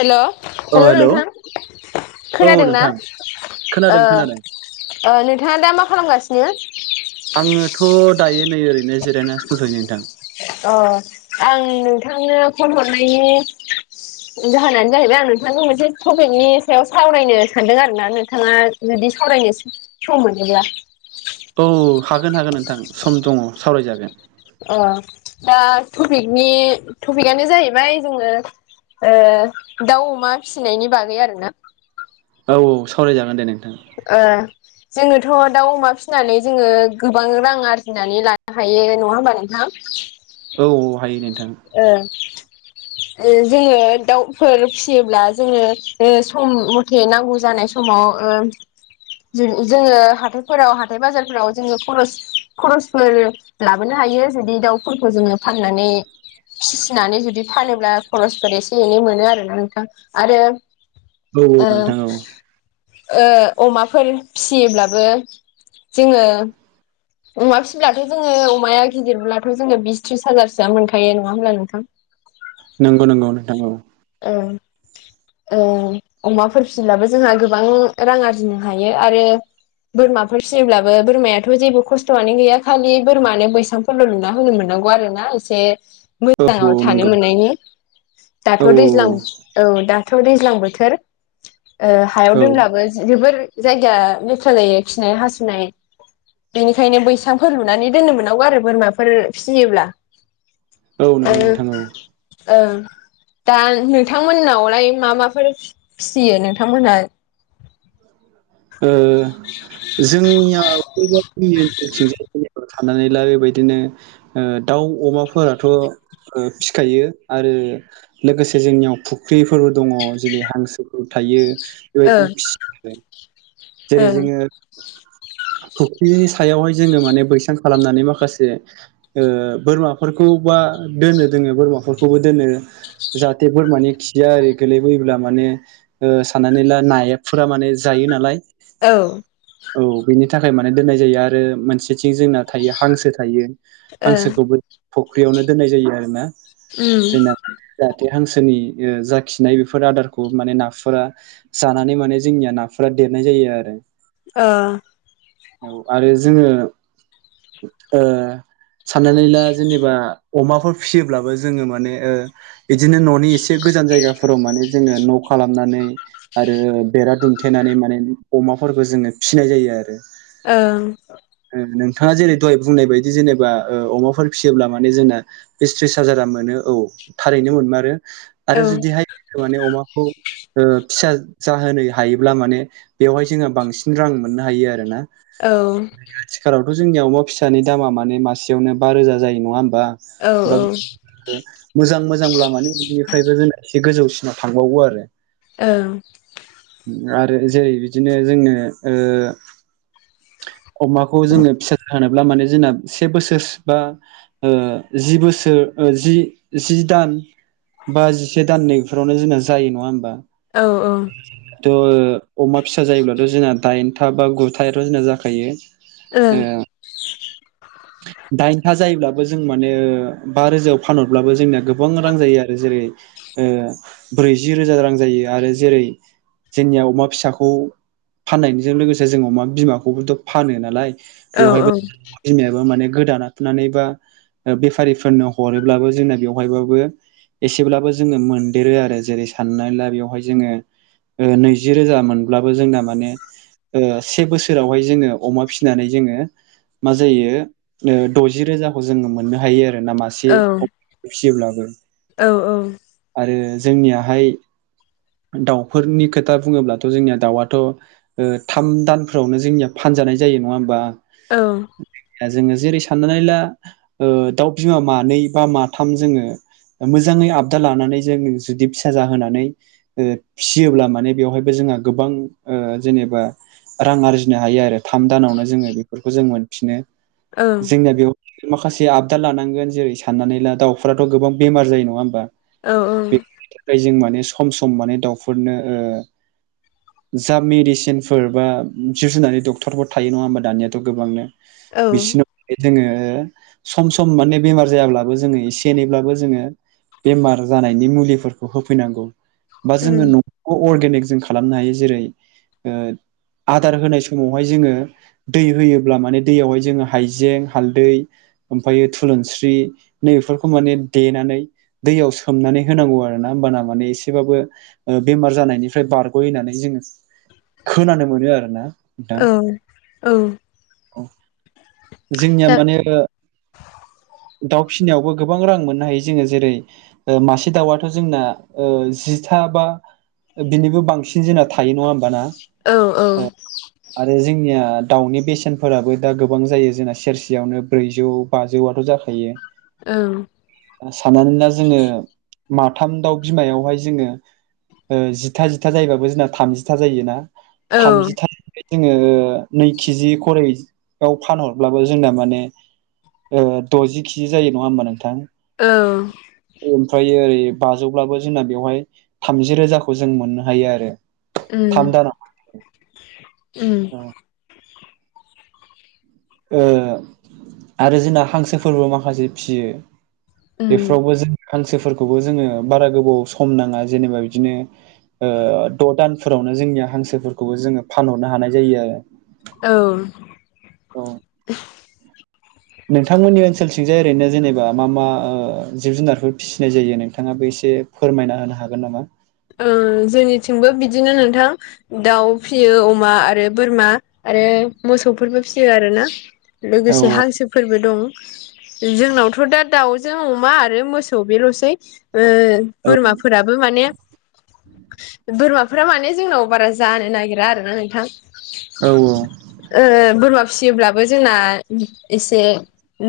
हेल' अ हेल' नोंथां। औ खोनादोंना? नोंथां ओ खोनादों खोनादों ओ नोंथाङा दा मा खालामगासिनो? आङोथ' दायो नै ओरैनो जिरायनानैसो थ'थयो नोंथां। अ आं नोंथांनो फन हरनायनि जाहोनानो जाहैबाय आं नोंथांनि मोनसे टपिकनि सायाव सावरायनो सानदों आरोना। नोंथाङा जुदि सावरायनो सम मोनोब्ला। औ हागोन हागोन नोंथां सम दङ सावरायजागोन। अ दा टपिकनि टपिकआनो जाहैबाय जोङो ओ दाउ अमा फिसिनायनि बागै आरो ना। औ औ सावरायजागोन दे नोंथां। ओ जोङोथ' दाउ अमा फिसिनानै जोङो गोबां रां आरजिनानै लानो हायो। नङा होमबा नोंथां? औ औ हायो नोंथां। ओ ओ जोङो दाउफोर फिसियोब्ला जोङो ओ सम खेनांगौ जानाय समाव ओ जों जोङो हाथायफोराव हाथाय बाजारफोराव जोङो खरस खरसफोर लाबोनो हायो जुदि दाउफोरखौ जोङो फाननानै फिसिनानै जुदि फानोब्ला खरसफोर एसे एनै मोनो आरोना नोंथां। आरो औ औ ओ नोंथां औ ओ अमाफोर फिसियोब्लाबो जोङो अमा फिसिब्लाथ' जोङो अमाया गिदिरब्लाथ' जोङो बिस थ्रिस हाजारसोआ मोनखायो नङा होनब्ला नोंथां? नोंगौ नोंगौ नोंथां औ। ओं। ओ अमाफोर फियोब्लाबो जोंहा गोबां रां आरजिनो हायो आरो बोरमाफोर फियोब्लाबो बोरमायाथ' जेबो खस्थ'आनो गैया खालि बोरमानो बैसां फोरल' लुना होनो मोननांगौ आरो ना एसे औ औ मोजाङाव नंगौ थानो मोननायनि। औ थ' दैज्लां औ दाथ' दैज्लां बोथोर हायाव औ दोनलाबो जोबोर जायगाया लेथ्रा जायो खिनाय हासुनाय। बिनिखायनो बैसांफोर लुनानै दोननो मोननांगौ आरो बोरमाफोर फिसियोब्ला। औ ओ नंगौ नोंथां औ ओं। दा नोंथांमोननावलाय मा माफोर फिसियो नोंथांमोनहा ओ जोंनियाव जोंनि ओनसोलथिं जाय थानानैल' बेबायदिनो दाउ अमाफोराथ' फिखायो आरो लोगोसे जोंनियाव फुख्रिफोरबो दङ जेरै हांसोफोर थायो ओं बेबायदिनो जेरै ओं जोङो [inaudible] फख्रिनि सायावहाय जोङो माने बैसां खालामनानै माखासे बोरमाफोरखौबा दोनो दोङो बोरमाफोरखौबो दोनो जाहाथे बोरमानि खिया आरो गोलैबोयोब्ला माने साननानै ला नाया फुरा माने जायो नालाय औ औ बेनि थाखाय माने दोननाय जायो आरो मोनसेथिं जोंना थायो हांसो थायो ओं हांसोखौबो फुख्रियावनो दोननाय जायो आरोना ओम जोंना जाहाथे हांसोनि जा खिनाय बेफोर आदारखौ माने नाफोरा जानानै माने जोंनिया नाफोरा देरनाय जायो आरो ओ औ आरो जोङो साननानै ला जेनेबा अमाफोर फिसियोब्लाबो जोङो माने बिदिनो न'नि एसे गोजान जायगाफोराव माने जोङो न' खालामनानै आरो बेरा दुम थेनानै माने अमाफोरखौ जोङो फिनाय जायो आरो ओं नोंथाङा जेरै दहाय बुंनाय बायदि जेनेबा अमाफोर फिसियोब्ला माने जोंना बिस थ्रिस हाजारा मोनो औ थारैनो मोनमारो आरो जुदिहाय माने अमाखौ फिसा जाहोनो हायोब्ला माने बेवहाय जोङो बांसिन रां मोननो हायो आरो ना औ आथिखालावथ' जोंनिया अमा फिसानि दामा माने मासेयावनो बा रोजा जायो नङा होमबा औ ओं हबा मोजां मोजांब्ला माने बिनिफ्रायबो जोंना एसे गोजौसिनाव थांबावो आरो ओ आरो जेरै बिदिनो जोंनो अमाखौ जोङो फिसा जाहोनोब्ला माने जोंनो से बोसोर बा जि बोसोर जि जि दान बा जि से दान इफोरावनो जोंना जायो नङा होमबा औ औ थ' अमा फिसा जायोब्लाथ' जोंना दाइनथा बा गुथायाथ' जोंना जाखायो औ ओं [inaudible] दाइनथा जायोब्लाबो जों माने बा रोजायाव फानहरब्लाबो जोंनिया गोबां रां जायो आरो जेरै ब्रैजि रोजा रां जायो आरो जेरै जोंनिया अमा फिसाखौ फाननायजों लोगोसे जों अमा बिमाखौबोथ' फानो नालाय औ बेवहायबो बिमायाबो माने गोदाना लानानै बा बेफारिफोरनो हरोबाबो जोंना बेवहायबाबो एसेब्लाबो जोङो मोनदेरो आरो जेरै साननानै ला बेवहाय जोङो नैजि रोजा मोनब्लाबो जोंना माने से बोसोरावहाय जोङो अमा फिसिनानै जोङो मा जायो दजि रोजाखौ जोङो मोननो हायो आरो नामा औ मासे फिसियोब्लाबो औ आरो जोंनियाहाय दाउफोरनि खोथा बुङोब्लाथ जोंनिया दाउआथ ओ थाम दानफोरावनो जोंनिया फानजानाय जायो नङा होमबा? औ दा जोङो जेरै साननानै ला ओ दाउ बिमा मानै बा माथाम जोङो मोजाङै आब दाल लानानै जों जुदि फिसा जाहोनानै ओ फिसियोब्ला माने बेवहायबो जोंहा ओ गोबां जेनेबा रां आरजिनो हायो आरो थाम दानावनो जोङो बेफोरखौ जों मोनफिनो जोंना बेयाव माखासे आबदा लानांगोन जेरै साननानै ला दाउफोराथ गोबां बेमार जायो नङा होमबा? बेनि थाखाय जों माने सम सम माने दाउफोरनो ओ जा मेडिसिनफोर बा जिब जुननानै डक्टरफोर थायो नङा होमबा दानियाथ गोबांनो बिसिनो जोङो सम सम माने बेमार जायाब्लाबो जोङो एसे एनैब्लाबो जोङो बेमार जानायनि मुलिफोरखौ होफैनांगौ बा जोङो न' बेखौ अर्गेनिक जों खालामनो हायो जेरै आदार होनाय समावहाय जोङो दै होयोब्ला माने दैयावहाय जोङो हाइजें हालदै ओमफ्राय थुलुंस्रि नै बेफोरखौ माने देनानै दैयाव सोमनानै होनांगौ आरो ना होमबाना माने एसेबाबो बेमार जानायनिफ्राय बारग'होननानै जोङो खोनानो मोनो आरो ना नोंथां औ ओं औ औ जोंनिया दा माने दाउ फिसिनायावबो गोबां रां मोननो हायो जोङो जेरै ओ मासे दाउआथ' जोंना जिथा बा बिनिबो बांसिन जोंना थायो नङा होमबाना? औ औ आरो जोंनिया दाउनि बेसेनफोराबो दा गोबां जायो जोंना सेरसेयावनो ब्रैजौ बाजौआथ' जाखायो। ओं सानानै ला जोङो माथाम दाउ बिमायावहाय जोङो जिथा जिथा जायोबाबो जोंना थामजिथा जायो ना। औ थामजिथाम जोङो नै केजि खरै औ फानहरब्लाबो जोंना माने द'जि केजि जायो नङा होमबा नोंथां? औ ओमफ्रायो ओरै बाजौब्लाबो जोंना बेवहाय थामजि रोजाखौ जों मोननो हायो आरो। उम थाम दानाव उम ओ आरो जोंना हांसोफोरबो माखासे फियो उम बेफोरावबो जों हांसोफोरखौबो जोङो बारा गोबाव सम नाङा जेनेबा बिदिनो ओ द' दानफोरावनो जोंनिया हांसोफोरखौबो जोङो फानहरनो हानाय जायो आरो। औ औ नोंथांमोननि ओनसोलथिंजाय ओरैनो जेनेबा मा मा जिब जुनारफोर सिनाय जायो नोंथाङाबो एसे फोरमायना होनो हागोन नामा? ओं जोंनिथिंबो बिदिनो नोंथां दाउ फिसियो अमा आरो बोरमा आरो मोसौफोरबो फिसियो आरोना। औ लोगोसे हांसोफोरबो दं जोंनावथ' दा दाउजों अमा आरो मोसौ बेल'सै ओ औ बोरमाफोराबो माने बोरमाफोरा माने जोंनाव बारा जानो नागिरा आरोना नोंथां। औ औ ओ बोरमा फियोब्लाबो जोंना एसे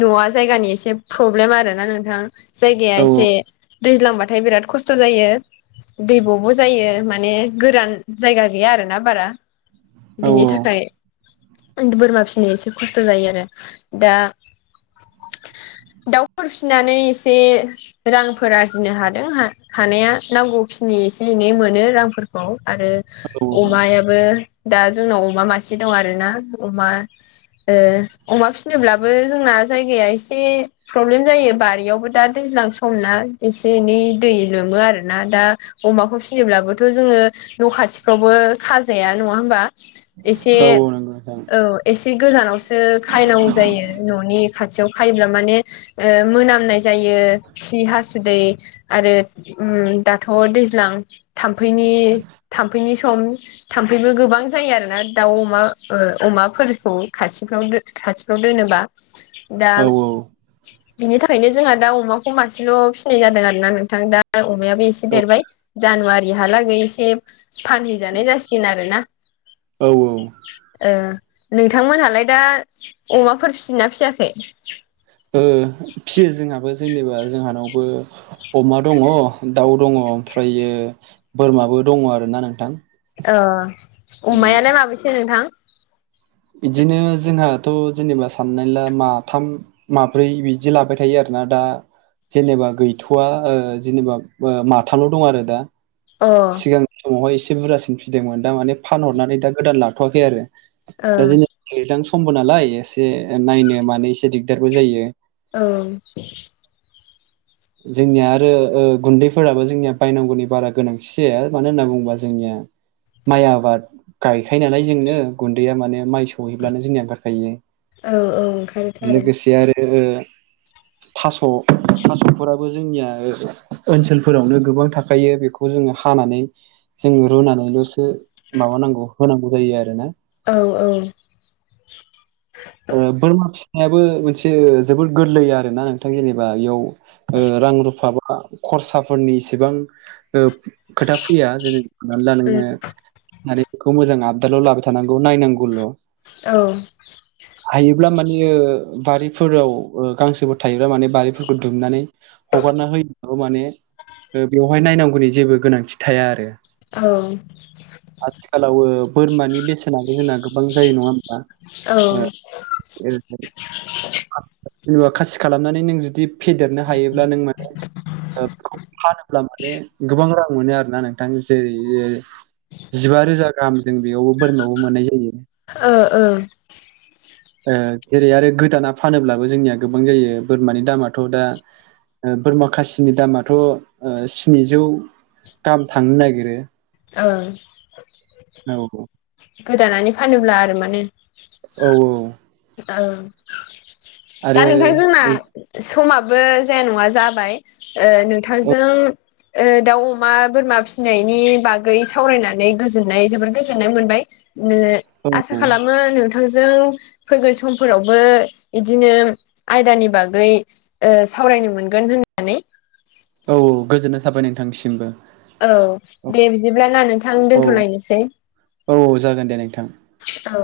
न'आ जायगानि एसे प्रब्लेम आरो ना नोंथां। जायगाया औ एसे दैज्लांबाथाय बिराद खस्थ' जायो। दैबब जायो माने गोरान जायगा गैया आरोना बारा। औ बिनि थाखाय बोरमा फिसिनाया एसे खस्थ' जायो आरो दा। दाउफोर फिसिनानै एसे रांफोर आरजिनो हादों हानाया नांगौ नि एसे एनै मोनो रांफोरखौ आरो औ अमाया बो दा जोंनाव अमा मासे दं आरोना अमा। अमा फिसिनोब्लाबो जोंना जायगाया एसे प्रब्लेम जायो बारियावबो दा दैज्लां समना एसे एनै दै लोमो आरोना दा अमाखौ फिसिनोब्लाबोथ' जोङो न' खाथिफ्रावबो खाजाया नङा होमबा। एसे औ नंगौ नोंथां औ। एसे गोजानावसो खायनांगौ जायो न'नि खाथियाव खायोब्ला माने मोनामनाय जायो खि हासुदै आरो दा थ' दैज्लां थामफैनि थाम्फैनि सम थाम्फैबो गोबां जायो आरोना दाउ अमा अमाफोरखौ खाथिफ्राव खाथिफ्राव दोनोबा दा औ औ बिनि थाखायनो जोंहा दा अमाखौ मासेल' फिसिनाय जादों आरोना नोंथां दा अमायाबो एसे औ देरबाय जानुवारिहालागै एसे फानहैजानाय जासिगोन आरोना। औ औ नोंथांमोनहालाय दा अमाफोर फिदोंना फियाखै। फियो जोंहाबो जेनेबा जोंहानावबो अमा दङ' दाउ दङ' ओमफ्रायो बोरमाबो दङ' आरोना नोंथां। उम अमायालाय माबेसे नोंथां। बिदिनो जोंहाथ' जेनेबा साननानै ला माथाम। माब्रै बिदि लाबाय थायो आरोना दा जेनेबा गैथ'वा जेनेबा माथाल' दं आरो दा। अ सिगांनि समावहाय एसे बुरजासिन फिदोंमोन दा माने फानहरनानै दा गोदान लाथ'वाखै आरो। दा जेनेबा दैज्लां समबो नालाय एसे नायनो मानो एसे दिगदारबो जायो। औ। जोंनिया आरो गुन्दैफोराबो जोंनिया बायनांगौनि बारा गोनांथि जाया मानो होनना बुङोबा जोंनिया माइ आबाद गायखायो नालाय जोंनो गुन्दैया माने माइ सौहैब्लानो जोंनिया ओंखारखायो। औ ओंखारोथारो लोगोसे आरो थास' थास'। थास'फोराराबो जोंनिया ओनसोलफोरावनो गोबां थाखायो बेखौ जोङो हानानै। जोंङो रुनानैल'सो माबानांगौ होनांगौ जायो आरो ना। औ औ। बोरमा फिसिनायाबो मोनसे जोबोर गोरलै आरोना नोंथां जेनेबा इयाव रां रुफा बा खरसाफोरनि इसिबां ओ खोथा फैया जेनेब्ला हमनानै ला नोङो आरो बेखौ मोजां आपदाल' लाबाय थानांगौ नायनांगौल'। औ। हायोब्ला माने बारिफोराव गांसोबो थायोब्ला माने बारिफोरखौ दुमनानै हगारना होयो माने बेवहाय नायनांगौनि जेबो गोनांथि थाया आरो। आथिखालाव बोरमानि बेसेनाबो जोंना गोबां जायो नङा होमब्ला। औ। औ नोंथां। जेनेबा खासि खालामनानै नों जुदि फेदेरनो हायोब्ला नों माने बे फानोब्ला माने गोबां रां मोनो आरो ना नोंथां। जेरै ओ जिबा रोजा गाहाम जों बेयावबो बोरमायावबो मोननाय जायो। ओ ओ जेरै आरो गोदाना फानोब्लाबो जोंनिया गोबां जायो बोरमानि दामाथ' दा बोरमा खासिनि दामाथ' ओ स्निजौ गाहाम थांनो नागिरो। ओ औ औ गोदानानै फानोब्ला आरो माने औ औ दा आरो नोंथां जोंना समाबो जाया नङा जाबाय ओ औ नोंथांजों ओ दाउ अमा बोरमा फिसिनायनि बागै सावरायनानै गोजोननाय जोबोर गोजोननाय मोनबाय। नो औ आसा खालामो नोंथांजों फैगोन समफोरावबो बिदिनो आयदानि बागै ओ सावरायनो मोनगोन होननानै औ गोजोननाय थाबाय नोंथांनिसिमबो। औ दे बिदिब्लाना नोंथां औ दोनथ'लायनोसै। औ जागोन दे नोंथां औ